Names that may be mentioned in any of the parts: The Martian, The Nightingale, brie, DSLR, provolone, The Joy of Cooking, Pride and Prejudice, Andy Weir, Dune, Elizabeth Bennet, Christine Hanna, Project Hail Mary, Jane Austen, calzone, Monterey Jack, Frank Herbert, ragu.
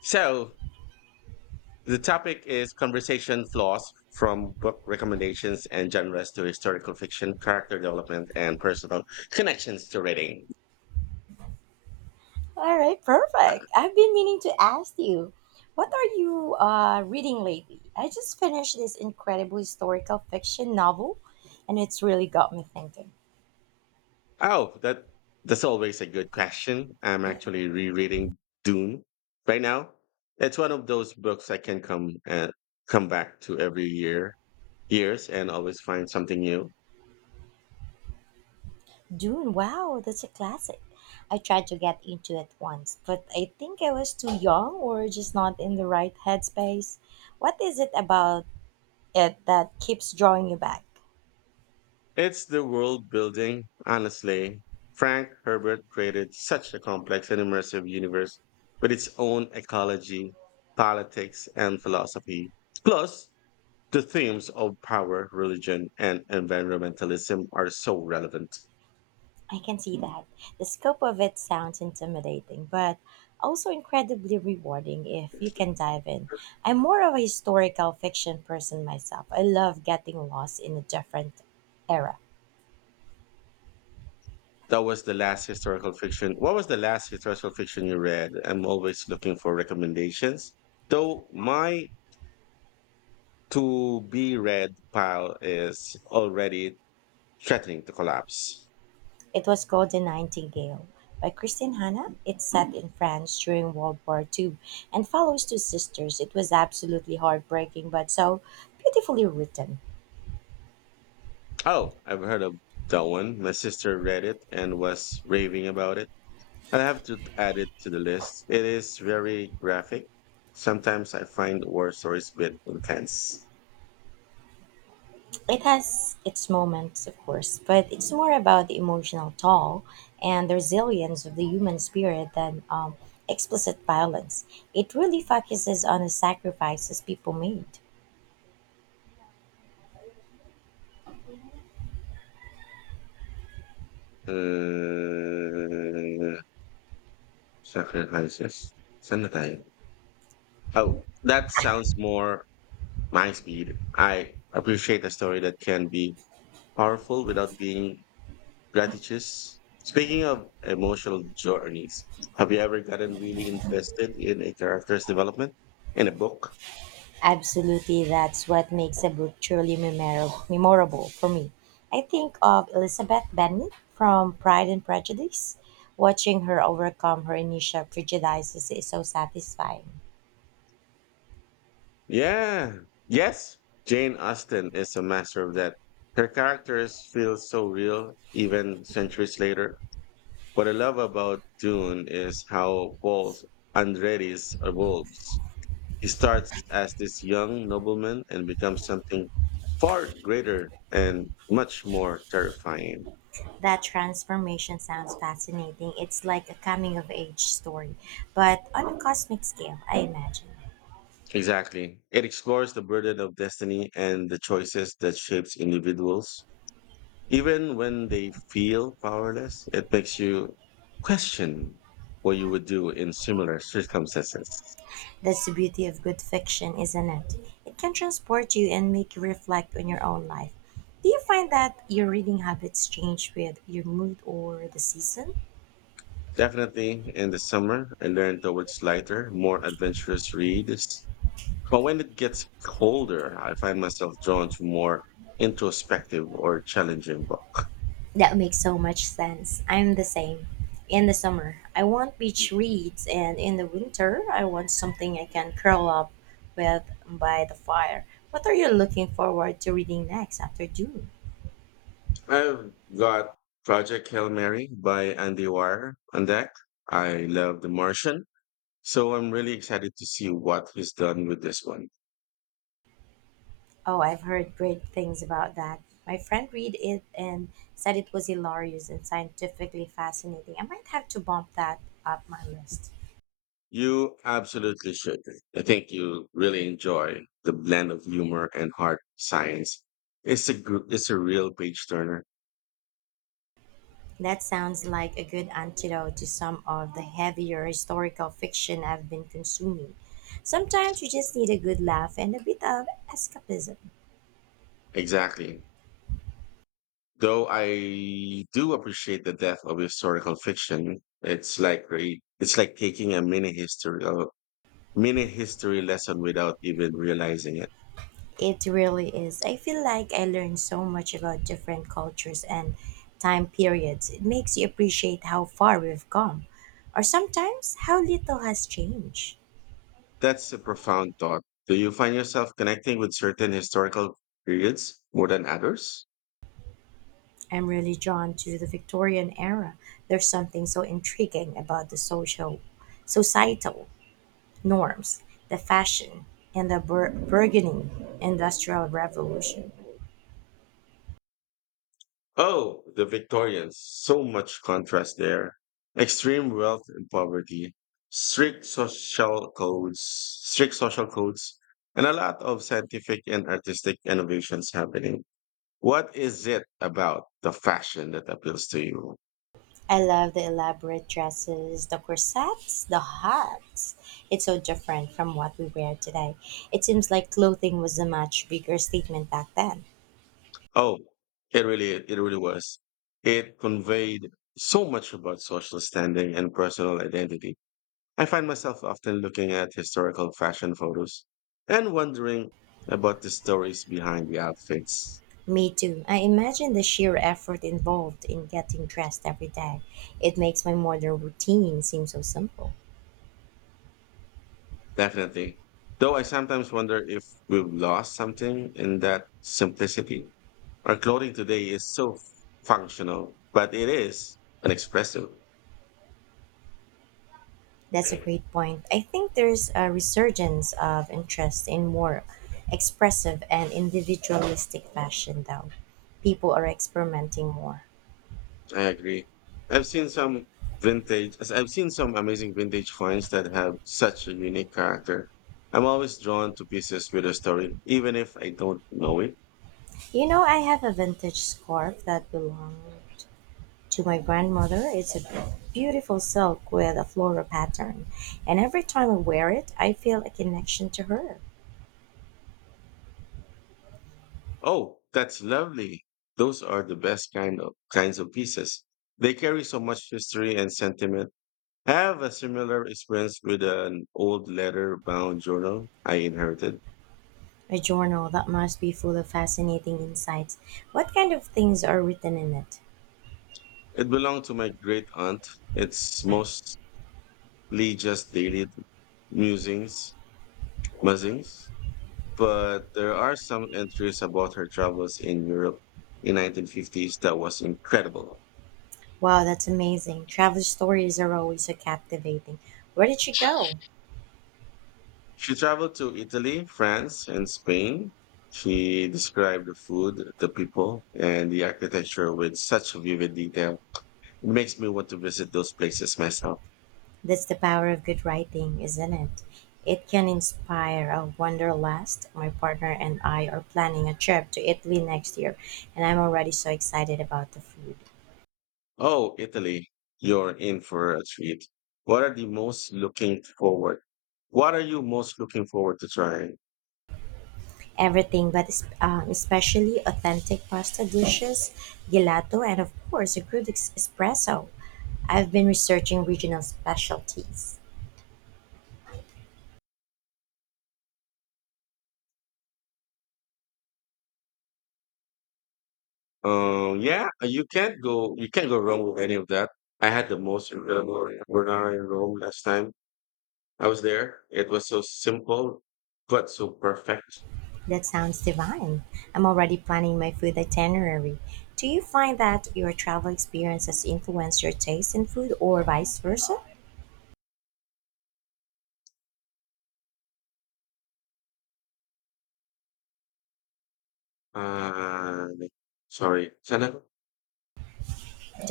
So the topic is conversation flaws from book recommendations and genres to historical fiction, character development, and personal connections to reading. All right, Uh, perfect. I've been meaning to ask you, what are you reading lately? I just finished this incredible historical fiction novel, and it's really got me thinking. Oh, that's always a good question. I'm actually rereading Dune right now. It's one of those books I can come and come back to every year, years, and always find something new. Dune, wow, that's a classic. I tried to get into it once, but I think I was too young or just not in the right headspace. What is it about it that keeps drawing you back? It's the world building, honestly. Frank Herbert created such a complex and immersive universe with its own ecology, politics, and philosophy. Plus, the themes of power, religion, and environmentalism are so relevant. I can see that. The scope of it sounds intimidating, but also incredibly rewarding if you can dive in. I'm more of a historical fiction person myself. I love getting lost in a different era. That was the last historical fiction. What was the last historical fiction you read? I'm always looking for recommendations. Though my to be read pile is already threatening to collapse. It was called The Nightingale by Christine Hanna. It's set in France during World War Two and follows two sisters. It was absolutely heartbreaking, but so beautifully written. Oh, I've heard of that one. My sister read it and was raving about it. I have to add it to the list. It is very graphic. Sometimes I find war stories a bit intense. It has its moments, of course, but it's more about the emotional toll and the resilience of the human spirit than explicit violence. It really focuses on the sacrifices people made. Uh, sacrifices. Saan na tayo? Oh, that sounds more my speed. I appreciate a story that can be powerful without being Gratitudes. Speaking of emotional journeys, have you ever gotten really invested in a character's development in a book? Absolutely, that's what makes a book truly memorable for me. I think of Elizabeth Bennet from Pride and Prejudice. Watching her overcome her initial prejudices is so satisfying. Yeah. Yes. Jane Austen is a master of that. Her characters feel so real, even centuries later. What I love about Dune is how Paul Andretti's evolves. He starts as this young nobleman and becomes something far greater and much more terrifying. That transformation sounds fascinating. It's like a coming of age story, but on a cosmic scale, I imagine. Exactly. It explores the burden of destiny and the choices that shapes individuals. Even when they feel powerless, it makes you question what you would do in similar circumstances. That's the beauty of good fiction, isn't it? It can transport you and make you reflect on your own life. Do you find that your reading habits change with your mood or the season? Definitely in the summer, I learned towards lighter, more adventurous reads. But when it gets colder, I find myself drawn to more introspective or challenging books. That makes so much sense. I'm the same. In the summer, I want beach reads, and in the winter, I want something I can curl up with by the fire. What are you looking forward to reading next after June? I've got Project Hail Mary by Andy Weir on deck. I love The Martian, so I'm really excited to see what he's done with this one. Oh, I've heard great things about that. My friend read it and said it was hilarious and scientifically fascinating. I might have to bump that up my list. You absolutely should. I think you'll really enjoy the blend of humor and hard science. It's a real page turner. That sounds like a good antidote to some of the heavier historical fiction I've been consuming. Sometimes you just need a good laugh and a bit of escapism. Exactly. Though I do appreciate the depth of historical fiction. It's like taking a mini history lesson without even realizing it. It really is. I feel like I learned so much about different cultures and time periods. It makes you appreciate how far we've come, or sometimes how little has changed. That's a profound thought. Do you find yourself connecting with certain historical periods more than others? I'm really drawn to the Victorian era. There's something so intriguing about the social, societal norms, the fashion, and the burgeoning industrial revolution. Oh, the Victorians. So much contrast there. Extreme wealth and poverty, strict social codes, strict social codes, and a lot of scientific and artistic innovations happening. What is it about the fashion that appeals to you? I love the elaborate dresses, the corsets, the hats. It's so different from what we wear today. It seems like clothing was a much bigger statement back then. Oh, it really was. It conveyed so much about social standing and personal identity. I find myself often looking at historical fashion photos and wondering about the stories behind the outfits. Me too. I imagine the sheer effort involved in getting dressed every day. It makes my modern routine seem so simple. Definitely. Though I sometimes wonder if we've lost something in that simplicity. Our clothing today is so functional, but it is inexpressive. That's a great point. I think there's a resurgence of interest in more expressive and individualistic fashion, though. People are experimenting more. I agree. I've seen some I've seen some amazing vintage finds that have such a unique character. I'm always drawn to pieces with a story, even if I don't know it. You know, I have a vintage scarf that belonged to my grandmother. It's a beautiful silk with a floral pattern, and every time I wear it, I feel a connection to her. Oh, that's lovely. Those are the best kinds of pieces. They carry so much history and sentiment. I have a similar experience with an old leather-bound journal I inherited. A journal that must be full of fascinating insights. What kind of things are written in it? It belonged to my great aunt. It's mostly just daily musings, musings, but there are some entries about her travels in Europe in 1950s that was incredible. Wow, that's amazing. Travel stories are always so captivating. Where did she go? She traveled to Italy, France, and Spain. She described the food, the people, and the architecture with such vivid detail. It makes me want to visit those places myself. That's the power of good writing, isn't it? It can inspire a wanderlust. My partner and I are planning a trip to Italy next year, and I'm already so excited about the food. Oh, Italy, you're in for a treat. What are the most looking forward? What are you most looking forward to trying? Everything, but especially authentic pasta dishes, gelato, and of course, a good espresso. I've been researching regional specialties. Yeah, you can't go wrong with any of that. I had the most incredible carbonara in Rome last time I was there. It was so simple but so perfect. That sounds divine. I'm already planning my food itinerary. Do you find that your travel experience has influenced your taste in food or vice versa? Uh, sorry. Sana-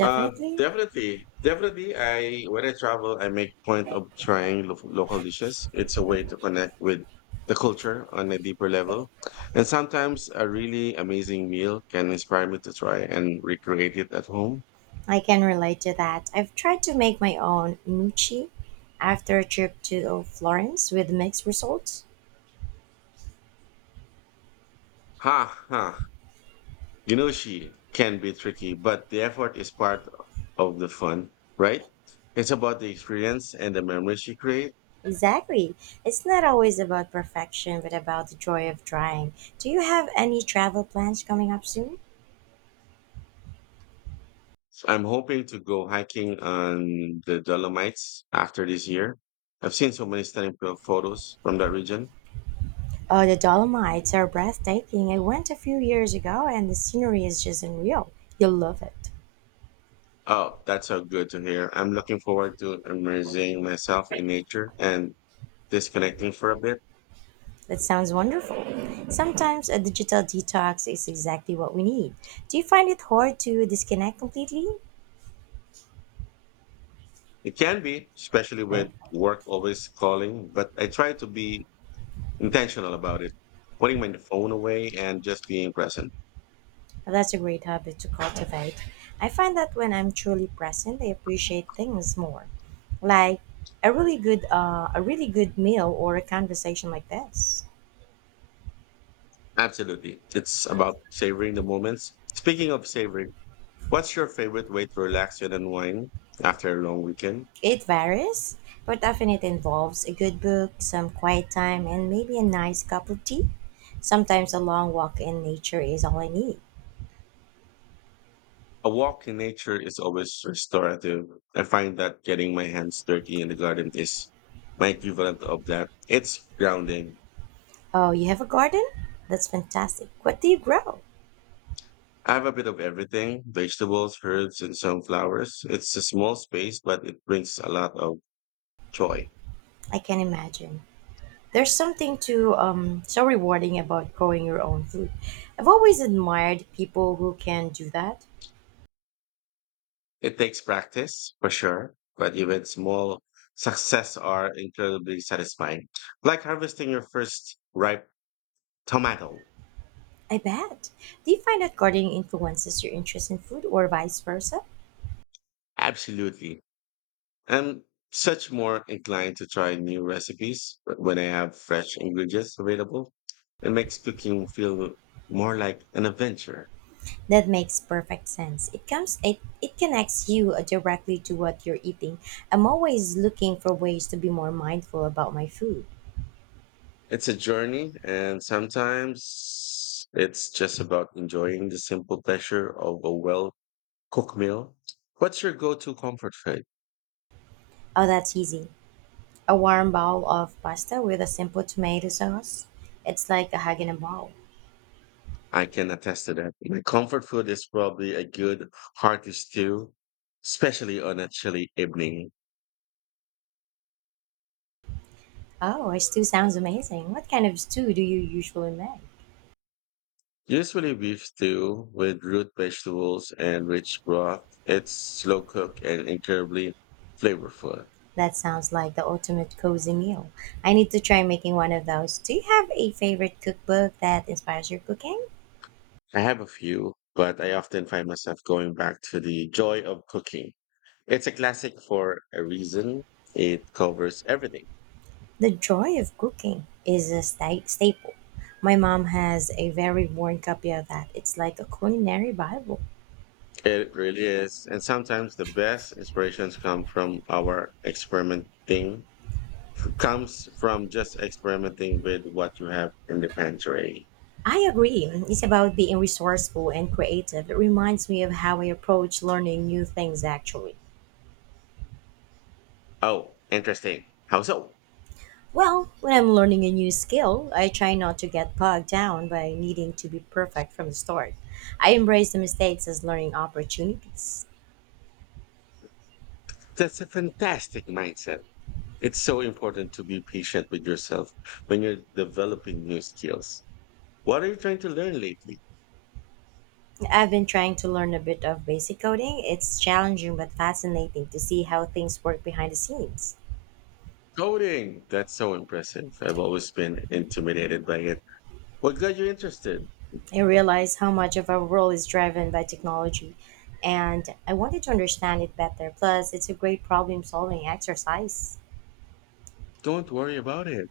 Uh, definitely. I When I travel, I make point of local dishes. It's a way to connect with the culture on a deeper level, and sometimes a really amazing meal can inspire me to try and recreate it at home. I can relate to that. I've tried to make my own gnocchi after a trip to Florence with mixed results. Ha ha! You know, she can be tricky, but the effort is part of the fun, right? It's about the experience and the memories you create. Exactly. It's not always about perfection, but about the joy of trying. Do you have any travel plans coming up soon? So I'm hoping to go hiking on the Dolomites after this year. I've seen so many stunning photos from that region. Oh, the Dolomites are breathtaking. I went a few years ago and the scenery is just unreal. You'll love it. Oh, that's so good to hear. I'm looking forward to immersing myself in nature and disconnecting for a bit. That sounds wonderful. Sometimes a digital detox is exactly what we need. Do you find it hard to disconnect completely? It can be, especially with work always calling, but I try to be intentional about it, putting my phone away and just being present. Well, that's a great habit to cultivate. I find that when I'm truly present, I appreciate things more. Like a really good meal or a conversation like this. Absolutely. It's about savoring the moments. Speaking of savoring, what's your favorite way to relax and unwind after a long weekend? It varies, but often it involves a good book, some quiet time, and maybe a nice cup of tea. Sometimes a long walk in nature is all I need. A walk in nature is always restorative. I find that getting my hands dirty in the garden is my equivalent of that. It's grounding. Oh, you have a garden? That's fantastic. What do you grow? I have a bit of everything vegetables, herbs, and some flowers. It's a small space, but it brings a lot of joy. I can imagine. There's something to so rewarding about growing your own food. I've always admired people who can do that. It takes practice, for sure, but even small success are incredibly satisfying. Like harvesting your first ripe tomato. I bet. Do you find that gardening influences your interest in food or vice versa? Absolutely. I'm such more inclined to try new recipes when I have fresh ingredients available. It makes cooking feel more like an adventure. That makes perfect sense. It connects you directly to what you're eating. I'm always looking for ways to be more mindful about my food. It's a journey, and sometimes it's just about enjoying the simple pleasure of a well cooked meal. What's your go to comfort food? Oh, that's easy. A warm bowl of pasta with a simple tomato sauce. It's like a hug in a bowl. I can attest to that. My comfort food is probably a good hearty stew, especially on a chilly evening. Oh, a stew sounds amazing. What kind of stew do you usually make? Usually beef stew with root vegetables and rich broth. It's slow cooked and incredibly flavorful. That sounds like the ultimate cozy meal. I need to try making one of those. Do you have a favorite cookbook that inspires your cooking? I have a few, but I often find myself going back to the joy of cooking. It's a classic for a reason. It covers everything. The joy of cooking is a staple. My mom has a very worn copy of that. It's like a culinary Bible. It really is. And sometimes the best inspirations come from our experimenting, comes from just experimenting with what you have in the pantry. I agree. It's about being resourceful and creative. It reminds me of how I approach learning new things, actually. Oh, interesting. How so? Well, when I'm learning a new skill, I try not to get bogged down by needing to be perfect from the start. I embrace the mistakes as learning opportunities. That's a fantastic mindset. It's so important to be patient with yourself when you're developing new skills. What are you trying to learn lately? I've been trying to learn a bit of basic coding. It's challenging but fascinating to see how things work behind the scenes. Coding. That's so impressive. I've always been intimidated by it. What got you interested? I realized how much of our world is driven by technology, and I wanted to understand it better. Plus, it's a great problem solving exercise. Don't worry about it.